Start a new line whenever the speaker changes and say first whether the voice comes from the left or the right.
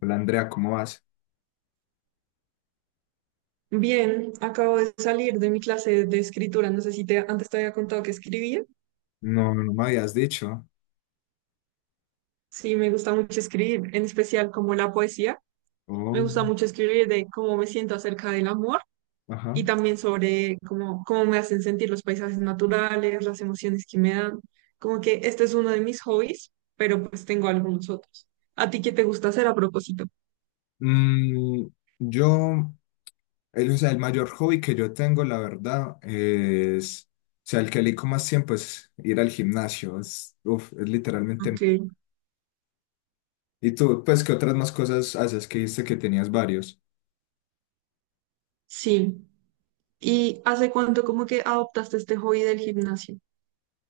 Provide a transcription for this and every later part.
left: Hola Andrea, ¿cómo vas?
right: Bien, acabo de salir de mi clase de escritura. No sé si te, antes te había contado que escribía.
left: No, no me habías dicho.
right: Sí, me gusta mucho escribir, en especial como la poesía. Me
left: Oh,
right: gusta mucho escribir de cómo me siento acerca del amor
left: ajá.
right: y también sobre cómo me hacen sentir los paisajes naturales, las emociones que me dan. Como que este es uno de mis hobbies, pero pues tengo algunos otros. ¿A ti qué te gusta hacer a propósito?
left: Mm, yo, o sea, el mayor hobby que yo tengo, la verdad, o sea, el que elijo más tiempo es ir al gimnasio. Es literalmente mi
right: Ok,
left: vida. ¿Y tú, pues, qué otras más cosas haces? Que dijiste que tenías varios.
right: sí. ¿Y hace cuánto como que adoptaste este hobby del gimnasio?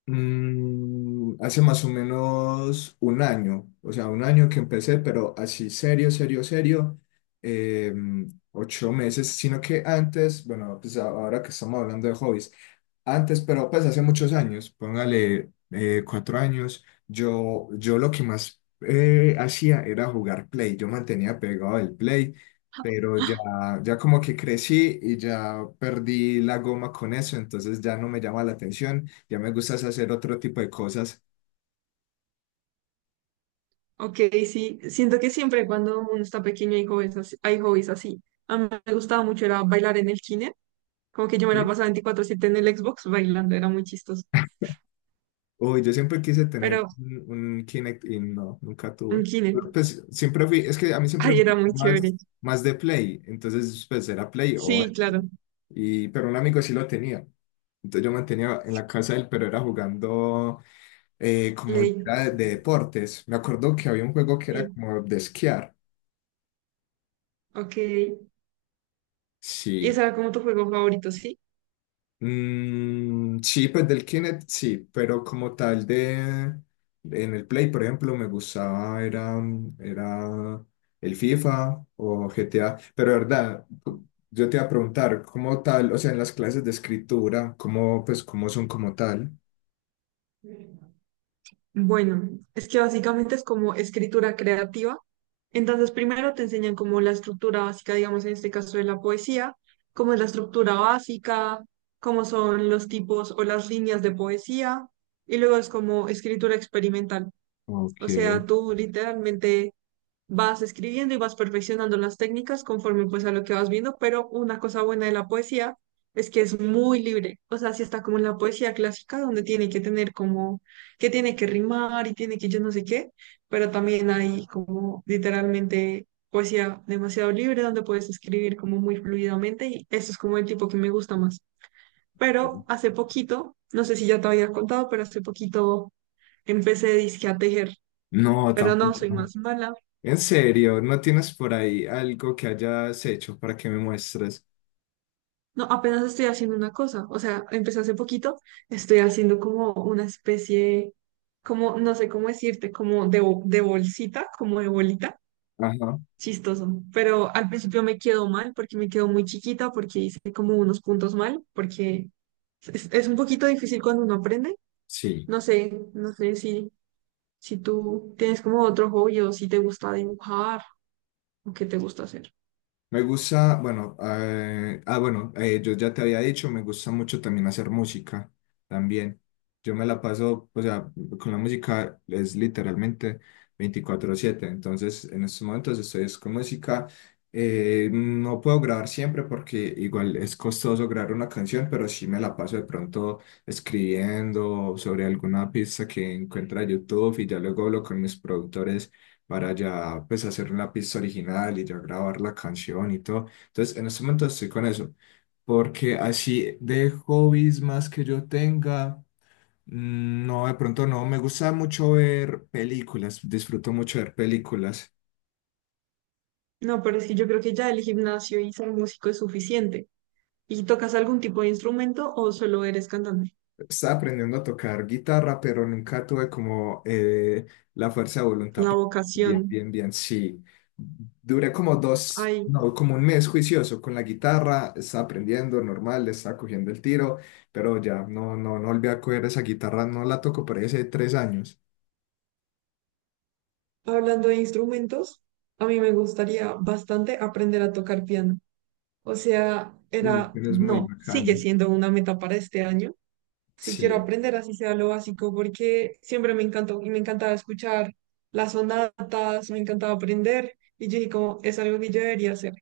left: Hace más o menos un año, o sea, un año que empecé, pero así serio, serio, serio, 8 meses, sino que antes, bueno, pues ahora que estamos hablando de hobbies, antes, pero pues hace muchos años, póngale 4 años, yo lo que más hacía era jugar Play, yo mantenía pegado el Play, pero ya, ya como que crecí y ya perdí la goma con eso, entonces ya no me llama la atención, ya me gusta es hacer otro tipo de cosas.
right: Ok, sí, siento que siempre cuando uno está pequeño hay hobbies así. Hay hobbies así. A mí me gustaba mucho era bailar en el kine, como que yo me la
left: ¿Sí?
right: pasaba 24/7 en el Xbox bailando, era muy chistoso.
left: Uy, yo siempre quise tener
right: Pero
left: un Kinect y no, nunca
right: un
left: tuve.
right: kine,
left: Pero, pues siempre fui, es que a mí siempre me
right: ay, era
left: gustó
right: muy chévere.
left: más de Play, entonces pues era Play o.
right: Sí, claro,
left: Y, pero un amigo sí lo tenía. Entonces yo mantenía en la casa de él, pero era jugando como
right: Play,
left: era de deportes. Me acuerdo que había un juego que era
right: sí,
left: como de esquiar.
right: ok. Y
left: Sí.
right: ese era como tu juego favorito, ¿sí?
left: Mm, sí, pues del Kinect, sí, pero como tal de... En el Play, por ejemplo, me gustaba, era el FIFA o GTA, pero de verdad, yo te iba a preguntar, ¿cómo tal? O sea, en las clases de escritura, ¿Pues, cómo son como tal?
right: Bueno, es que básicamente es como escritura creativa. Entonces, primero te enseñan como la estructura básica, digamos, en este caso de la poesía, cómo es la estructura básica, cómo son los tipos o las líneas de poesía, y luego es como escritura experimental.
left: Ok.
right: O sea, tú literalmente vas escribiendo y vas perfeccionando las técnicas conforme pues a lo que vas viendo, pero una cosa buena de la poesía es que es muy libre, o sea, si está como en la poesía clásica donde tiene que tener como que tiene que rimar y tiene que yo no sé qué, pero también hay como literalmente poesía demasiado libre donde puedes escribir como muy fluidamente y eso es como el tipo que me gusta más. Pero hace poquito, no sé si ya te había contado, pero hace poquito empecé dizque a tejer,
left: No,
right: pero no
left: tampoco.
right: soy
left: No.
right: más mala.
left: En serio, ¿no tienes por ahí algo que hayas hecho para que me muestres?
right: No, apenas estoy haciendo una cosa, o sea, empecé hace poquito, estoy haciendo como una especie, como, no sé cómo decirte, como de, de bolsita, como de bolita,
left: Ajá,
right: chistoso, pero al principio me quedó mal porque me quedó muy chiquita, porque hice como unos puntos mal, porque es un poquito difícil cuando uno aprende,
left: sí.
right: no sé, no sé si, si tú tienes como otro hobby o si te gusta dibujar o qué te gusta hacer.
left: Me gusta, bueno, bueno, yo ya te había dicho, me gusta mucho también hacer música, también. Yo me la paso, o sea, con la música es literalmente 24/7, entonces en estos momentos estoy es con música. No puedo grabar siempre porque igual es costoso grabar una canción, pero sí me la paso de pronto escribiendo sobre alguna pista que encuentra YouTube y ya luego hablo con mis productores para ya pues hacer la pista original y ya grabar la canción y todo. Entonces, en este momento estoy con eso, porque así de hobbies más que yo tenga, mm, no, de pronto no, me gusta mucho ver películas, disfruto mucho ver películas.
right: No, pero es que yo creo que ya el gimnasio y ser músico es suficiente. ¿Y tocas algún tipo de instrumento o solo eres cantante?
left: Estaba aprendiendo a tocar guitarra, pero nunca tuve como la fuerza de voluntad
right: La
left: para... Bien,
right: vocación.
left: bien, bien, sí. Duré como dos,
right: Ay,
left: no, como un mes juicioso con la guitarra, estaba aprendiendo normal, le estaba cogiendo el tiro, pero ya no, no, no volví a coger esa guitarra, no la toco por ahí hace 3 años.
right: hablando de instrumentos, a mí me gustaría bastante aprender a tocar piano. O sea,
left: Uy,
right: era,
left: pero es muy
right: no, sigue
left: bacano.
right: siendo una meta para este año. Si quiero
left: Sí.
right: aprender, así sea lo básico, porque siempre me encantó y me encantaba escuchar las sonatas, me encantaba aprender. Y yo dije como, es algo que yo debería hacer.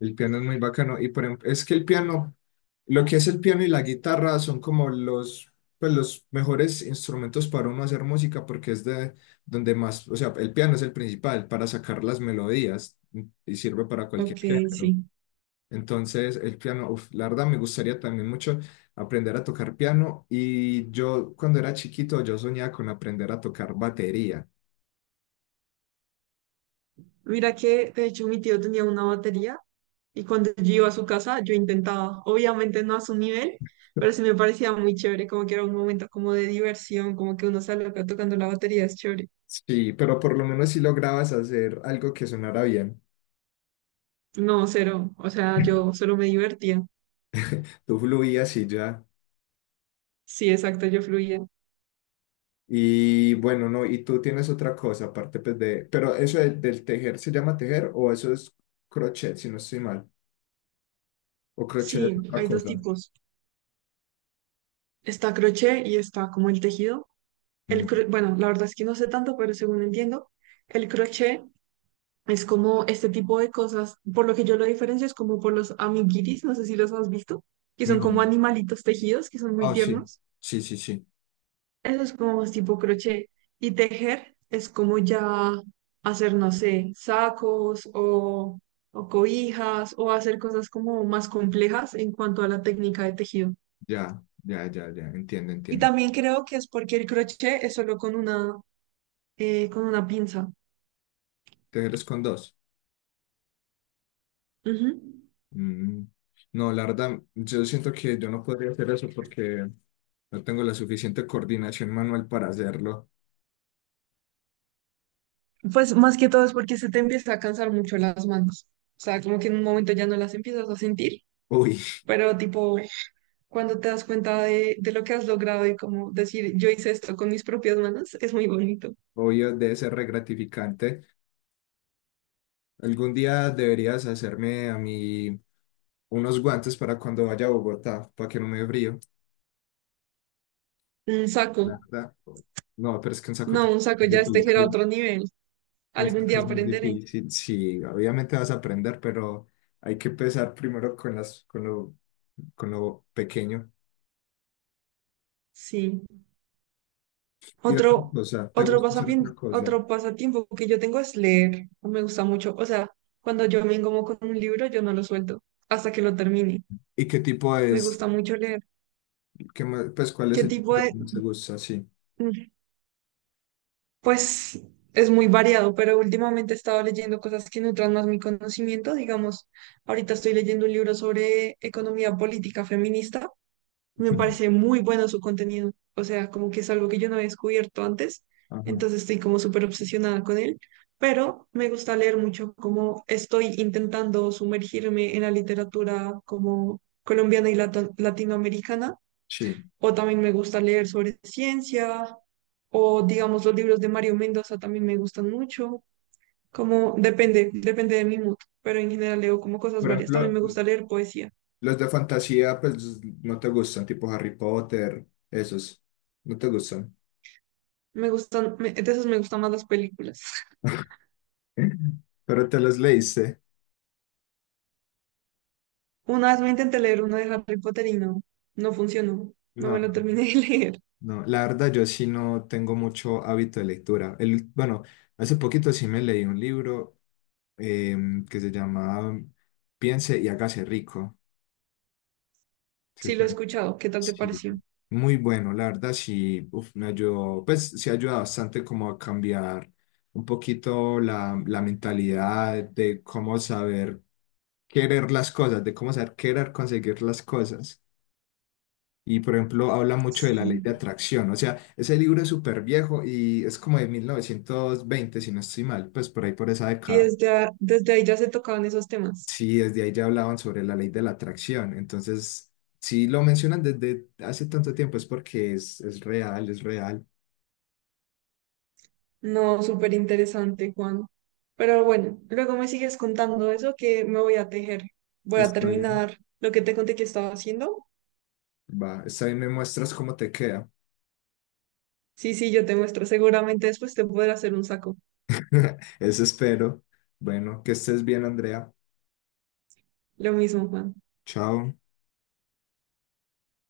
left: El piano es muy bacano. Y por ejemplo, es que el piano, lo que es el piano y la guitarra son como los, pues, los mejores instrumentos para uno hacer música porque es de donde más, o sea, el piano es el principal para sacar las melodías y sirve para cualquier
right: Ok,
left: género.
right: sí.
left: Entonces, el piano, uf, la verdad me gustaría también mucho aprender a tocar piano, y yo cuando era chiquito yo soñaba con aprender a tocar batería.
right: Mira que, de hecho, mi tío tenía una batería y cuando yo iba a su casa, yo intentaba, obviamente no a su nivel, pero sí me parecía muy chévere, como que era un momento como de diversión, como que uno sale acá tocando la batería, es chévere.
left: Sí, pero por lo menos si lograbas hacer algo que sonara bien,
right: No, cero, o sea, yo solo me divertía.
left: tú fluías y ya.
right: Sí, exacto, yo fluía.
left: Y bueno, no, y tú tienes otra cosa aparte pues, de, pero eso del, tejer, se llama tejer o eso es crochet, si no estoy mal, o crochet es
right: Sí,
left: otra
right: hay dos
left: cosa.
right: tipos. Está crochet y está como el tejido.
left: Ujú.
right: Bueno, la verdad es que no sé tanto, pero según entiendo, el crochet es como este tipo de cosas, por lo que yo lo diferencio es como por los amiguitis, no sé si los has visto, que son
left: No.
right: como animalitos tejidos, que son muy
left: Ah, sí,
right: tiernos.
left: sí, sí, sí,
right: Eso es como más tipo crochet. Y tejer es como ya hacer, no sé, sacos o cobijas o hacer cosas como más complejas en cuanto a la técnica de tejido.
left: ya, ya, ya, ya, entiendo,
right: Y
left: entiendo.
right: también creo que es porque el crochet es solo con una pinza.
left: Tejer es con dos.
right: Ujú.
left: Mm. No, la verdad, yo siento que yo no podría hacer eso porque no tengo la suficiente coordinación manual para hacerlo.
right: Pues más que todo es porque se te empieza a cansar mucho las manos. O sea, como que en un momento ya no las empiezas a sentir,
left: Uy,
right: pero tipo, cuando te das cuenta de lo que has logrado y como decir, yo hice esto con mis propias manos, es muy bonito.
left: obvio, debe ser re gratificante. Algún día deberías hacerme a mí unos guantes para cuando vaya a Bogotá, para que no me dé frío,
right: Un
left: la
right: saco,
left: verdad. No, pero es que un saco
right: no, un
left: técnico
right: saco
left: es
right: ya este era
left: difícil.
right: otro nivel.
left: Un
right: Algún
left: saco
right: día
left: es muy
right: aprenderé.
left: difícil. Sí, obviamente vas a aprender, pero hay que empezar primero con las, con lo pequeño.
right: Sí.
left: Y otra
right: Otro,
left: cosa, ¿te gusta hacer otra cosa?
right: otro pasatiempo que yo tengo es leer. Me gusta mucho. O sea, cuando yo me engomo con un libro, yo no lo suelto hasta que lo termine.
left: ¿Y qué tipo
right: Me
left: es?
right: gusta mucho leer.
left: ¿Qué más- pues cuál es
right: ¿Qué
left: el tipo
right: tipo
left: que
right: de,
left: más te gusta? Sí.
right: mm, pues es muy variado, pero últimamente he estado leyendo cosas que nutran más mi conocimiento. Digamos, ahorita estoy leyendo un libro sobre economía política feminista. Me
left: Ujú.
right: parece muy bueno su contenido. O sea, como que es algo que yo no había descubierto antes.
left: Ajá.
right: Entonces estoy como súper obsesionada con él. Pero me gusta leer mucho como estoy intentando sumergirme en la literatura como colombiana y latinoamericana
left: Sí.
right: o también me gusta leer sobre ciencia, o digamos los libros de Mario Mendoza también me gustan mucho, como depende de mi mood, pero en general leo como cosas
left: Por
right: varias, también
left: ejemplo,
right: me gusta leer poesía,
left: los de fantasía, pues no te gustan, tipo Harry Potter, esos, no te gustan.
right: me gustan, de esas me gustan más las películas.
left: Pero te los leíste.
right: Una vez me intenté leer uno de Harry Potter y no, no funcionó, no me lo
left: No,
right: terminé de leer.
left: no, la verdad yo sí no tengo mucho hábito de lectura. El, bueno, hace poquito sí me leí un libro que se llama Piense y hágase rico. Sí,
right: Sí lo he
left: tan-
right: escuchado, ¿qué tal te
left: sí.
right: pareció?
left: Muy bueno, la verdad sí, uf, me ayudó, pues sí ayuda bastante como a cambiar un poquito la mentalidad de cómo saber querer las cosas, de cómo saber querer conseguir las cosas. Y por ejemplo, habla mucho de la ley
right: Sí.
left: de atracción. O sea, ese libro es súper viejo y es como de 1920 si no estoy mal, pues por ahí por esa
right: Y
left: década.
right: desde, desde ahí ya se tocaban esos temas.
left: Sí, desde ahí ya hablaban sobre la ley de la atracción. Entonces, si lo mencionan desde hace tanto tiempo es porque es real, es real.
right: No, súper interesante, Juan. Pero bueno, luego me sigues contando eso que me voy a tejer. Voy a
left: Está bien,
right: terminar lo que te conté que estaba haciendo.
left: va, está bien, me muestras cómo te queda.
right: Sí, sí, yo te muestro. Seguramente después te podré hacer un saco.
left: Eso espero. Bueno, que estés bien, Andrea.
right: Lo mismo, Juan.
left: Chao.